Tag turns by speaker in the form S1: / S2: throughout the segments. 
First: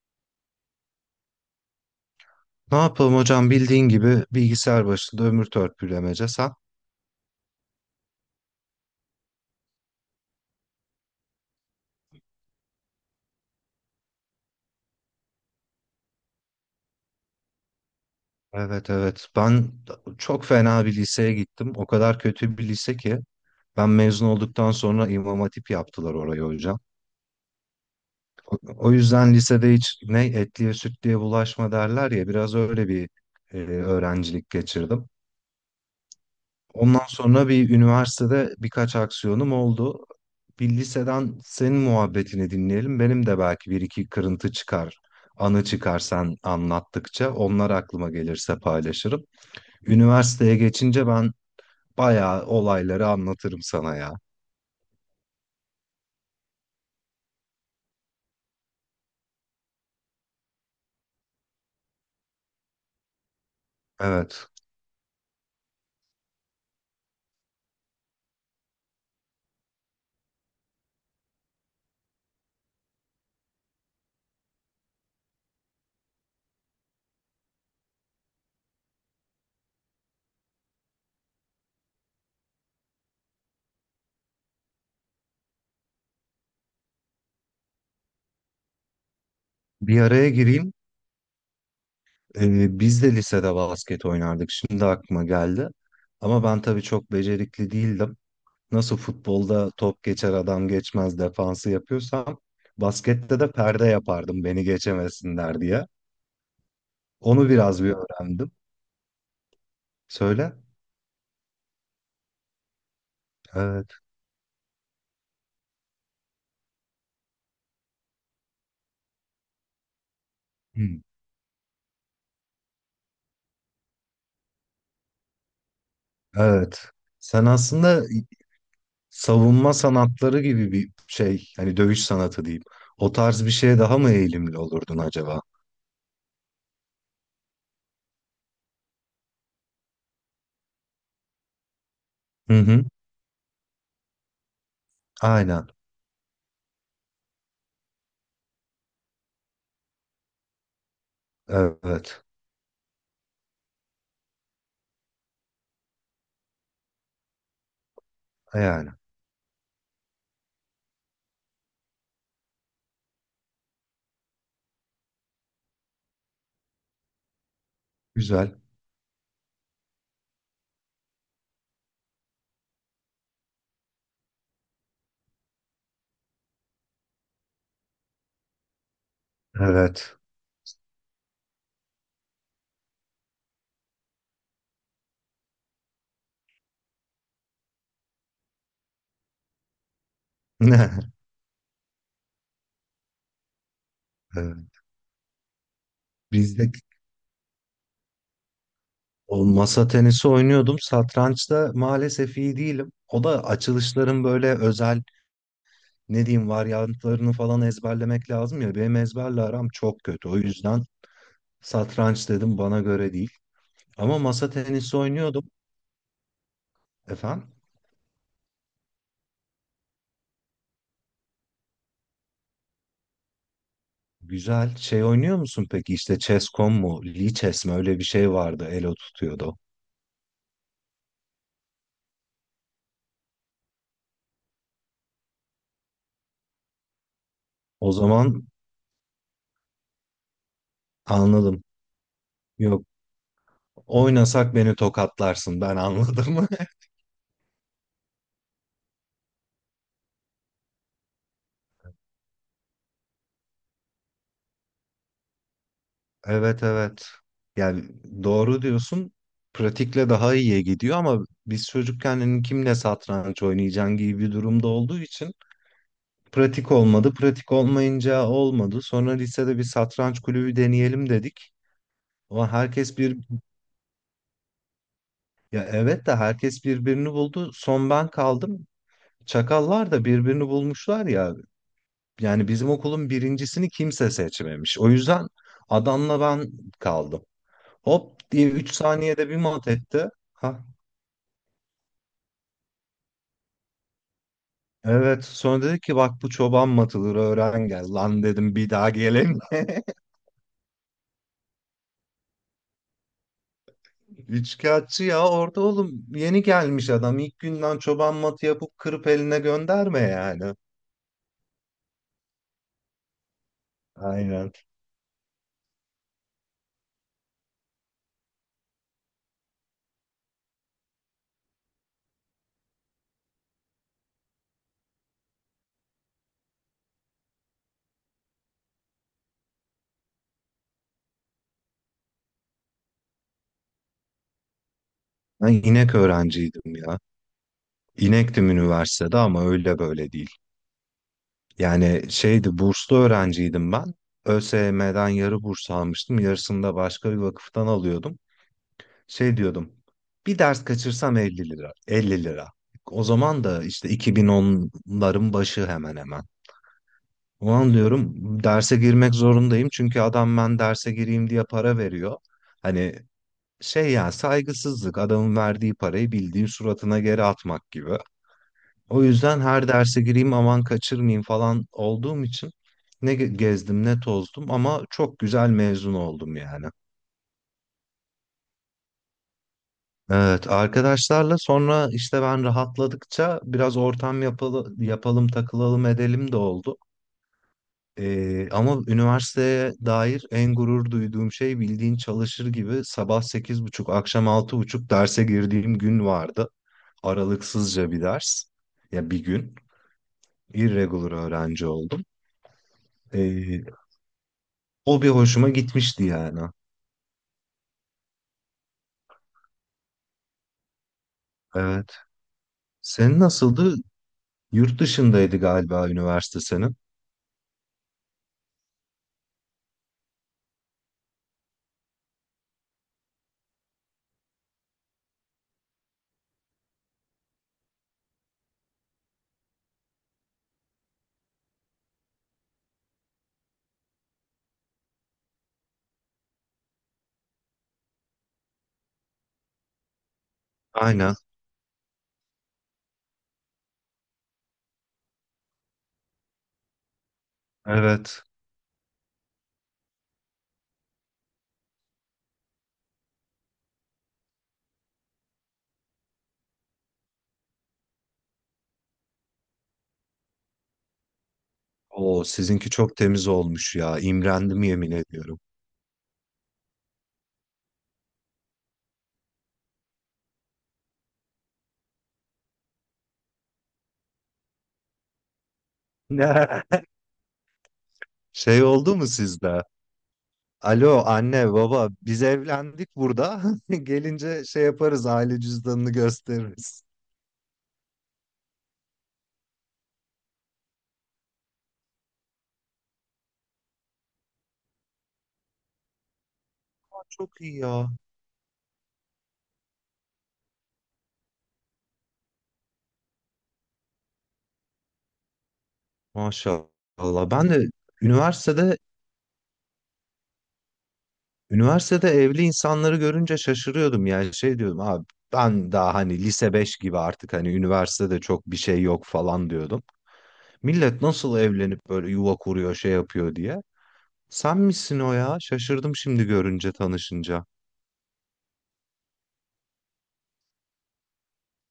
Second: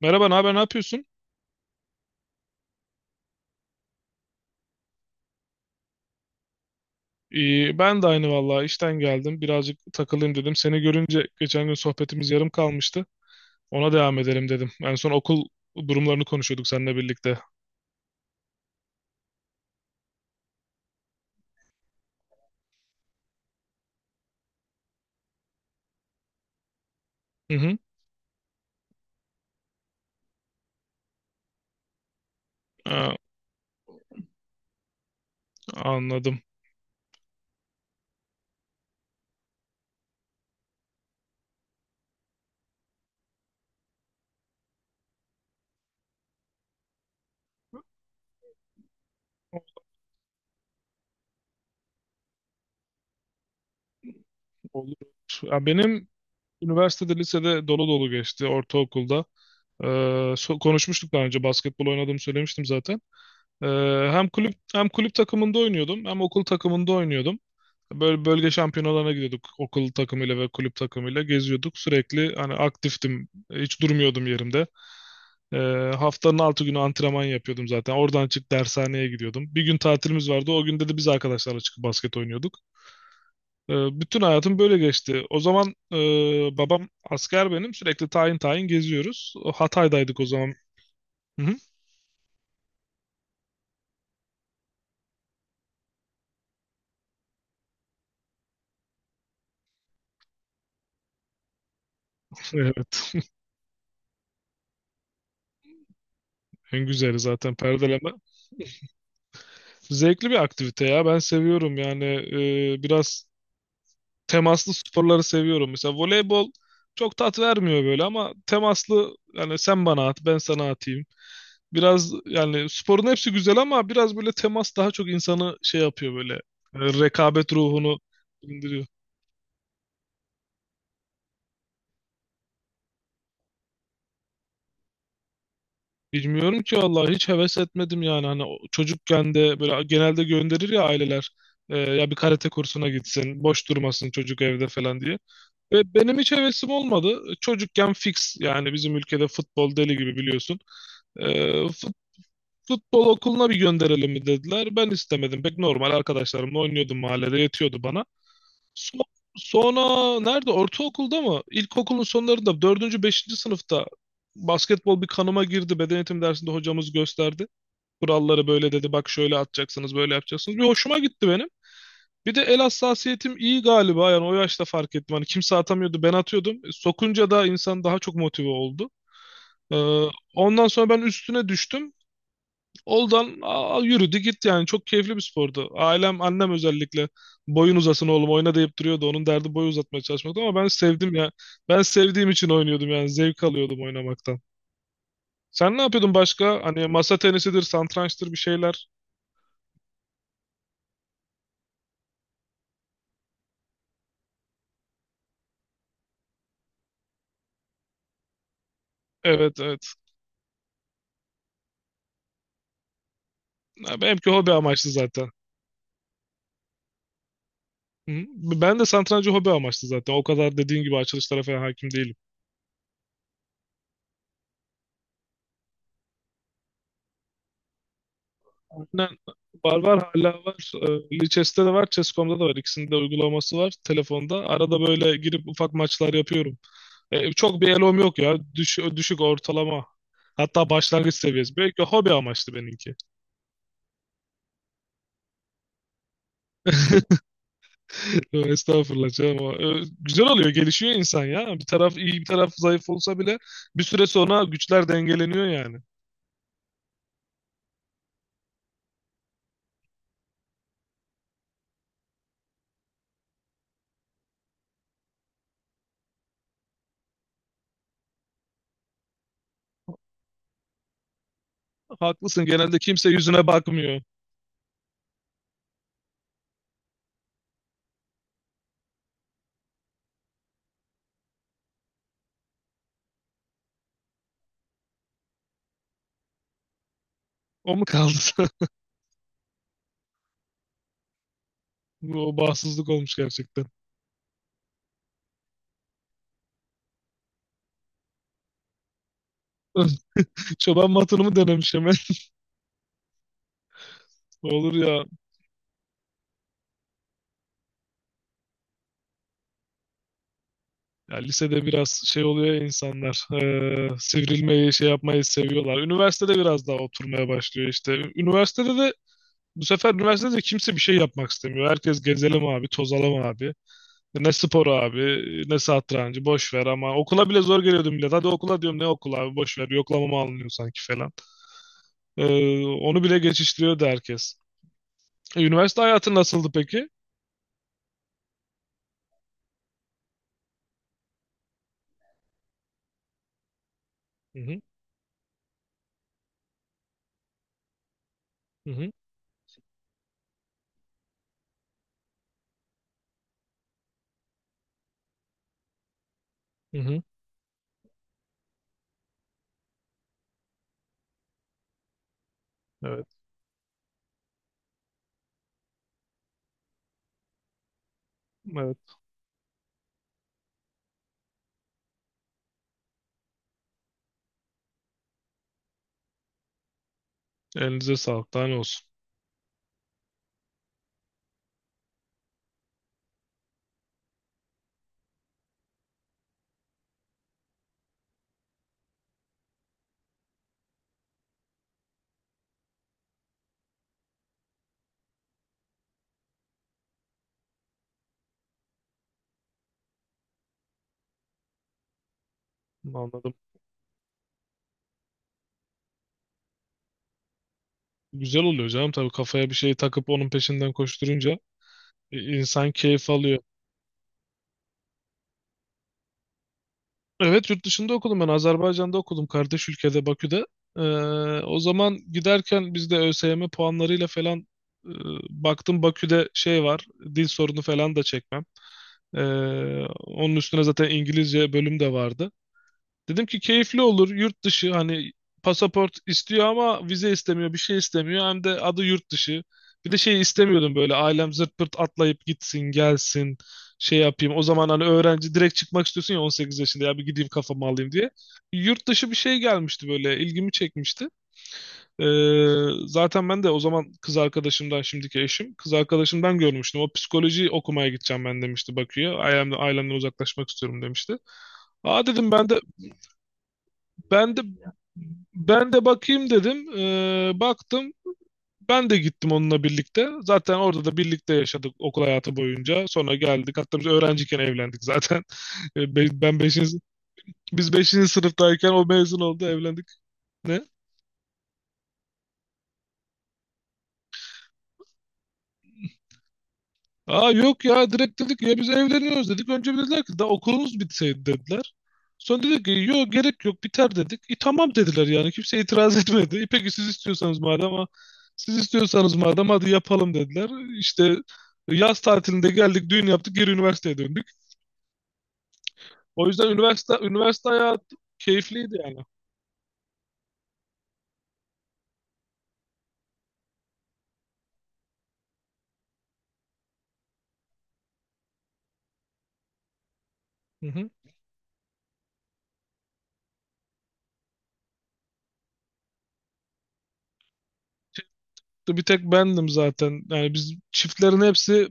S1: Merhaba, ne haber, ne yapıyorsun?
S2: Ne yapalım hocam bildiğin gibi bilgisayar başında ömür törpülemece sen.
S1: İyi, ben de aynı vallahi işten geldim. Birazcık takılayım dedim. Seni görünce geçen gün sohbetimiz yarım kalmıştı. Ona devam edelim dedim. En son okul durumlarını konuşuyorduk seninle birlikte.
S2: Evet, evet, ben çok fena bir liseye gittim. O kadar kötü bir lise ki ben mezun olduktan sonra İmam Hatip yaptılar orayı hocam.
S1: Hı hı.
S2: O yüzden lisede hiç ne etliye sütlüye bulaşma derler ya biraz öyle bir
S1: Aa,
S2: öğrencilik geçirdim.
S1: anladım.
S2: Ondan sonra bir üniversitede birkaç aksiyonum oldu. Bir liseden senin muhabbetini dinleyelim. Benim de belki bir iki kırıntı çıkar, anı çıkar sen anlattıkça. Onlar aklıma gelirse paylaşırım. Üniversiteye geçince ben bayağı olayları anlatırım sana ya.
S1: Olur. Ya benim lisede dolu dolu geçti ortaokulda. Konuşmuştuk daha önce basketbol oynadığımı söylemiştim zaten. Ee, hem
S2: Evet.
S1: kulüp hem kulüp takımında oynuyordum hem okul takımında oynuyordum. Böyle bölge şampiyonalarına gidiyorduk okul takımıyla ve kulüp takımıyla geziyorduk. Sürekli hani aktiftim. Hiç durmuyordum yerimde. Ee, Haftanın 6 günü antrenman yapıyordum zaten. Oradan çık dershaneye gidiyordum. Bir gün tatilimiz vardı. O günde de biz arkadaşlarla çıkıp basket oynuyorduk. Ee, Bütün hayatım böyle geçti. O zaman babam asker benim. Sürekli tayin tayin geziyoruz. O
S2: Bir
S1: Hatay'daydık o
S2: araya
S1: zaman.
S2: gireyim.
S1: Hı hı.
S2: Biz de lisede basket oynardık. Şimdi aklıma geldi. Ama ben tabii çok becerikli değildim. Nasıl futbolda top geçer adam geçmez defansı yapıyorsam
S1: Evet.
S2: baskette de perde yapardım beni geçemesinler diye.
S1: En güzeli
S2: Onu
S1: zaten
S2: biraz bir
S1: perdeleme.
S2: öğrendim.
S1: Zevkli bir
S2: Söyle.
S1: aktivite ya. Ben seviyorum yani biraz
S2: Evet.
S1: temaslı sporları seviyorum. Mesela voleybol çok tat vermiyor böyle ama temaslı yani sen bana at ben sana
S2: Hmm.
S1: atayım. Biraz yani sporun hepsi güzel ama biraz böyle temas daha çok insanı şey yapıyor böyle
S2: Evet. Sen
S1: rekabet ruhunu
S2: aslında
S1: indiriyor.
S2: savunma sanatları gibi bir şey, hani dövüş sanatı diyeyim. O tarz bir şeye daha mı eğilimli olurdun acaba?
S1: Bilmiyorum ki vallahi hiç heves etmedim yani hani çocukken de böyle genelde gönderir ya aileler ya bir karate
S2: Hı hı.
S1: kursuna gitsin boş durmasın çocuk evde falan diye.
S2: Aynen.
S1: Ve benim hiç hevesim olmadı çocukken fix yani bizim ülkede futbol deli gibi biliyorsun. E,
S2: Evet.
S1: Futbol okuluna bir gönderelim mi dediler. Ben istemedim. Pek normal arkadaşlarımla oynuyordum mahallede yetiyordu bana.
S2: Yani.
S1: So- Sonra nerede? Ortaokulda mı? İlkokulun sonlarında dördüncü, beşinci sınıfta basketbol bir kanıma girdi. Beden eğitim dersinde hocamız gösterdi. Kuralları
S2: Güzel.
S1: böyle dedi. Bak şöyle atacaksınız, böyle yapacaksınız. Bir hoşuma gitti benim. Bir de el hassasiyetim iyi galiba. Yani o yaşta fark ettim. Hani kimse atamıyordu, ben atıyordum. Sokunca da insan daha çok motive oldu. Ee,
S2: Evet.
S1: Ondan sonra ben üstüne düştüm. Oldan yürüdü gitti yani çok keyifli bir spordu. Ailem annem özellikle boyun uzasın oğlum oyna deyip duruyordu. Onun derdi boyu uzatmaya çalışmaktı ama ben sevdim ya. Ben sevdiğim için oynuyordum yani zevk alıyordum oynamaktan.
S2: Evet.
S1: Sen ne yapıyordun başka?
S2: Bizde
S1: Hani masa tenisidir, satrançtır bir şeyler.
S2: o masa tenisi oynuyordum. Satrançta maalesef iyi değilim. O da açılışların böyle özel ne diyeyim varyantlarını falan ezberlemek lazım ya. Benim ezberle
S1: Evet,
S2: aram
S1: evet.
S2: çok kötü. O yüzden satranç dedim bana göre değil.
S1: Ya
S2: Ama
S1: benimki
S2: masa
S1: hobi amaçlı
S2: tenisi
S1: zaten.
S2: oynuyordum. Efendim?
S1: Hı. Ben de satrancı hobi amaçlı zaten. O kadar dediğin gibi açılışlara falan hakim değilim.
S2: Güzel. Şey oynuyor musun peki? İşte Chess.com mu? Lee Chess mi? Öyle bir şey vardı. Elo
S1: Aynen.
S2: tutuyordu.
S1: Var, var hala var. Lichess'te de var, Chess.com'da da var. İkisinin de uygulaması var telefonda. Arada böyle girip ufak maçlar yapıyorum. Çok bir
S2: O
S1: elom yok ya.
S2: zaman
S1: Düşük ortalama. Hatta başlangıç seviyesi.
S2: anladım.
S1: Belki hobi amaçlı
S2: Yok.
S1: benimki.
S2: Oynasak beni tokatlarsın. Ben anladım.
S1: Estağfurullah canım. Ama, güzel oluyor, gelişiyor insan ya. Bir taraf iyi, bir taraf zayıf olsa bile bir süre sonra güçler dengeleniyor yani.
S2: Evet, evet. Yani doğru diyorsun. Pratikle daha iyiye gidiyor ama biz çocukken hani kimle satranç oynayacaksın gibi bir durumda olduğu için pratik olmadı. Pratik olmayınca olmadı. Sonra lisede bir satranç kulübü deneyelim dedik.
S1: Haklısın,
S2: Ama
S1: genelde
S2: herkes
S1: kimse
S2: bir,
S1: yüzüne bakmıyor.
S2: ya evet de herkes birbirini buldu. Son ben kaldım. Çakallar da birbirini bulmuşlar ya. Yani bizim okulun birincisini kimse seçmemiş. O yüzden adamla ben kaldım.
S1: O mu kaldı?
S2: Hop diye 3 saniyede bir mat etti. Ha,
S1: O bağımsızlık olmuş gerçekten.
S2: evet. Sonra dedi ki bak bu çoban matıdır öğren gel. Lan dedim bir daha geleyim.
S1: Çoban matonumu denemiş. Olur
S2: Üçkağıtçı
S1: ya.
S2: ya orada oğlum yeni gelmiş adam. İlk günden çoban matı yapıp kırıp eline gönderme yani.
S1: Ya lisede biraz şey oluyor ya insanlar.
S2: Aynen.
S1: Sivrilmeyi, şey yapmayı seviyorlar. Üniversitede biraz daha oturmaya başlıyor işte. Üniversitede de bu sefer üniversitede de kimse bir şey yapmak istemiyor. Herkes gezelim abi, tozalım abi. Ne spor abi, ne satrancı, boş ver ama okula bile zor geliyordum bile. Hadi okula diyorum ne okula abi, boş ver. Yoklamamı alınıyor sanki falan. E, Onu bile geçiştiriyordu herkes.
S2: Ben
S1: Üniversite
S2: inek
S1: hayatı nasıldı
S2: öğrenciydim
S1: peki?
S2: ya. İnektim üniversitede ama öyle böyle değil. Yani şeydi burslu öğrenciydim ben.
S1: Hı hı,
S2: ÖSYM'den yarı burs almıştım. Yarısını da başka bir vakıftan alıyordum.
S1: hı hı,
S2: Şey diyordum. Bir ders kaçırsam 50 TL. 50 TL. O zaman da işte 2010'ların başı hemen hemen.
S1: hı hı.
S2: O an diyorum derse girmek zorundayım. Çünkü adam ben derse gireyim diye para veriyor. Hani
S1: Evet,
S2: şey ya saygısızlık adamın verdiği parayı bildiğin suratına geri atmak gibi.
S1: evet.
S2: O yüzden her derse gireyim aman kaçırmayayım falan olduğum için ne gezdim ne tozdum ama çok güzel mezun oldum yani.
S1: Elinize sağlık. Daha ne olsun.
S2: Evet, arkadaşlarla sonra işte ben rahatladıkça biraz ortam yapalım, takılalım edelim de oldu. Ama üniversiteye dair en gurur duyduğum şey bildiğin çalışır gibi sabah 8.30 akşam 6.30 derse girdiğim gün vardı. Aralıksızca bir ders. Ya bir gün. Irregular öğrenci oldum.
S1: Anladım.
S2: Ee, O bir hoşuma gitmişti yani.
S1: Güzel oluyor canım tabii kafaya bir şey takıp onun peşinden koşturunca
S2: Evet.
S1: insan keyif
S2: Senin
S1: alıyor.
S2: nasıldı? Yurt dışındaydı galiba üniversite senin.
S1: Evet, yurt dışında okudum, ben Azerbaycan'da okudum, kardeş ülkede Bakü'de. Ee, O zaman giderken biz de ÖSYM puanlarıyla falan e, baktım Bakü'de şey var, dil sorunu falan da çekmem. Ee, Onun üstüne zaten İngilizce bölüm de vardı. Dedim ki keyifli olur yurt dışı, hani pasaport istiyor ama vize istemiyor, bir şey istemiyor hem de adı yurt dışı. Bir de şey istemiyordum böyle,
S2: Aynen.
S1: ailem zırt pırt atlayıp gitsin gelsin şey yapayım. O zaman hani öğrenci direkt çıkmak istiyorsun ya, 18 yaşında, ya bir gideyim kafamı alayım diye.
S2: Evet.
S1: Yurt dışı bir şey gelmişti böyle, ilgimi çekmişti. Zaten ben de o zaman kız arkadaşımdan, şimdiki eşim kız arkadaşımdan görmüştüm. O psikoloji okumaya gideceğim ben, demişti Bakü'ye. Ailemden uzaklaşmak istiyorum demişti. Aa
S2: Oo
S1: dedim, ben de
S2: sizinki çok temiz olmuş ya.
S1: ben de
S2: İmrendim yemin ediyorum.
S1: bakayım dedim. Baktım. Ben de gittim onunla birlikte. Zaten orada da birlikte yaşadık okul hayatı boyunca. Sonra geldik. Hatta biz öğrenciyken evlendik zaten. Ee, be- Ben
S2: Ne?
S1: beşinci, biz beşinci
S2: Şey
S1: sınıftayken o
S2: oldu mu
S1: mezun oldu,
S2: sizde?
S1: evlendik. Ne?
S2: Alo anne baba biz evlendik burada. Gelince şey yaparız aile cüzdanını gösteririz.
S1: Aa yok ya, direkt dedik ya biz evleniyoruz dedik. Önce bir dediler ki daha okulunuz bitseydi dediler. Sonra dedik ki yok, gerek yok, biter dedik. E tamam dediler, yani kimse itiraz etmedi. E peki siz
S2: Çok
S1: istiyorsanız
S2: iyi
S1: madem ama
S2: ya.
S1: siz istiyorsanız madem hadi yapalım dediler. İşte yaz tatilinde geldik, düğün yaptık, geri üniversiteye döndük. O yüzden üniversite
S2: Maşallah.
S1: üniversite
S2: Ben de
S1: hayatı
S2: üniversitede
S1: keyifliydi yani.
S2: üniversitede evli insanları görünce şaşırıyordum. Yani şey diyordum abi ben daha hani lise 5 gibi artık hani üniversitede çok bir şey yok falan diyordum.
S1: Hı hı.
S2: Millet nasıl evlenip böyle yuva kuruyor şey yapıyor diye. Sen misin o ya? Şaşırdım şimdi görünce tanışınca.
S1: Bir tek bendim zaten. Yani biz, çiftlerin hepsi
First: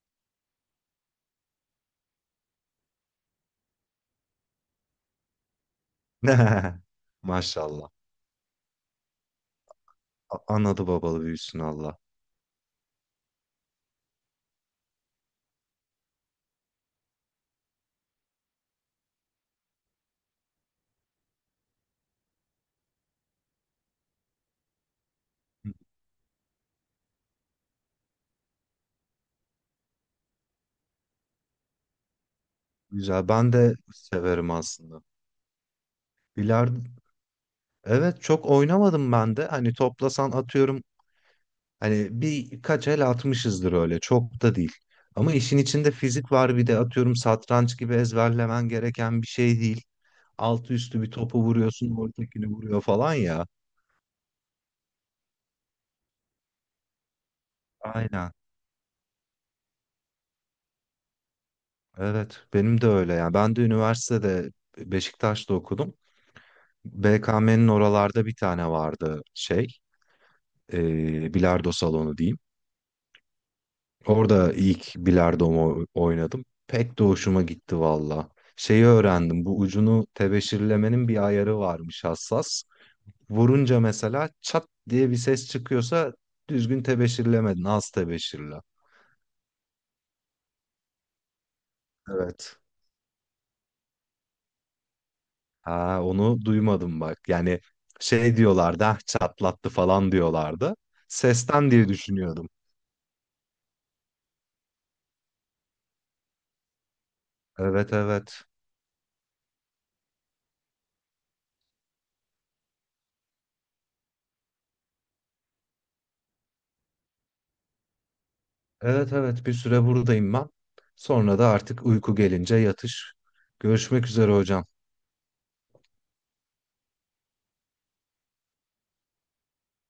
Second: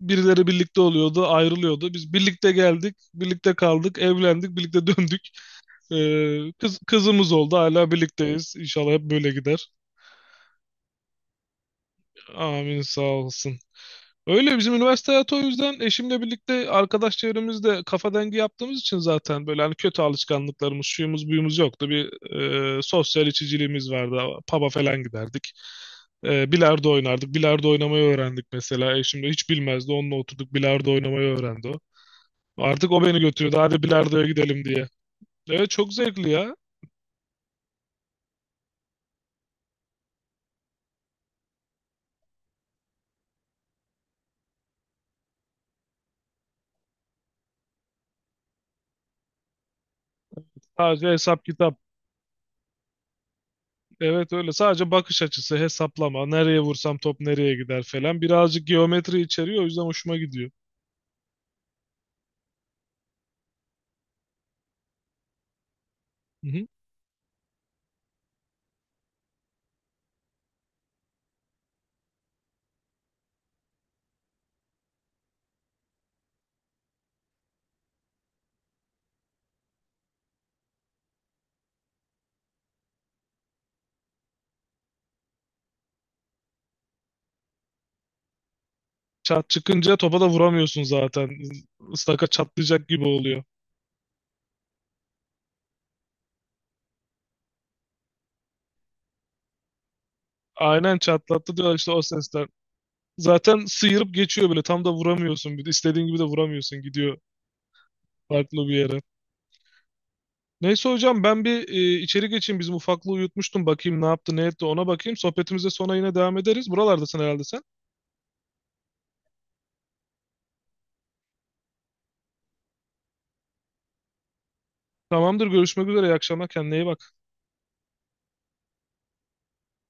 S1: birileri birlikte oluyordu, ayrılıyordu. Biz birlikte geldik, birlikte kaldık, evlendik, birlikte döndük. Kızımız oldu,
S2: Maşallah.
S1: hala birlikteyiz. İnşallah hep böyle gider.
S2: Anadı babalı büyüsün Allah.
S1: Amin, sağ olsun. Öyle bizim üniversite hayatı, o yüzden eşimle birlikte arkadaş çevremizde kafa dengi yaptığımız için zaten böyle hani kötü alışkanlıklarımız, şuyumuz, buyumuz yoktu. Bir sosyal içiciliğimiz vardı. Pub'a falan giderdik. Bilardo oynardık. Bilardo oynamayı öğrendik mesela. Eşim de hiç bilmezdi. Onunla oturduk, bilardo oynamayı öğrendi o. Artık o beni
S2: Güzel. Ben
S1: götürüyordu.
S2: de
S1: Hadi bilardoya
S2: severim
S1: gidelim diye.
S2: aslında.
S1: Evet, çok zevkli ya.
S2: Bilardo evet çok oynamadım ben de. Hani toplasan atıyorum hani birkaç el atmışızdır öyle. Çok da değil. Ama işin içinde fizik var bir de atıyorum satranç gibi ezberlemen gereken bir şey değil. Altı üstü
S1: Sadece
S2: bir topu
S1: hesap kitap.
S2: vuruyorsun, ortakini vuruyor falan ya.
S1: Evet öyle. Sadece bakış açısı, hesaplama. Nereye vursam top nereye gider falan.
S2: Aynen.
S1: Birazcık geometri içeriyor. O yüzden hoşuma gidiyor.
S2: Evet, benim de öyle. Yani, ben de üniversitede Beşiktaş'ta okudum. BKM'nin oralarda bir tane vardı şey, bilardo salonu diyeyim. Orada ilk bilardomu oynadım. Pek de hoşuma gitti valla. Şeyi öğrendim, bu ucunu tebeşirlemenin bir ayarı varmış hassas. Vurunca mesela çat diye bir ses çıkıyorsa düzgün tebeşirlemedin, az tebeşirle.
S1: Çat çıkınca topa da vuramıyorsun zaten. Istaka
S2: Evet.
S1: çatlayacak gibi oluyor.
S2: Ha, onu duymadım bak. Yani şey diyorlardı, ah çatlattı falan diyorlardı.
S1: Aynen, çatlattı
S2: Sesten
S1: diyorlar
S2: diye
S1: işte o sesler.
S2: düşünüyordum.
S1: Zaten sıyırıp geçiyor böyle, tam da vuramıyorsun. Bir de istediğin gibi de vuramıyorsun, gidiyor
S2: Evet, evet.
S1: farklı bir yere. Neyse hocam, ben bir içeri geçeyim. Bizim ufaklığı uyutmuştum. Bakayım ne yaptı ne etti, ona bakayım. Sohbetimize sonra yine devam ederiz. Buralardasın herhalde sen.
S2: Evet, evet, bir süre buradayım ben. Sonra da artık uyku gelince yatış. Görüşmek üzere hocam.
S1: Tamamdır, görüşmek üzere. İyi akşamlar, kendine iyi bak.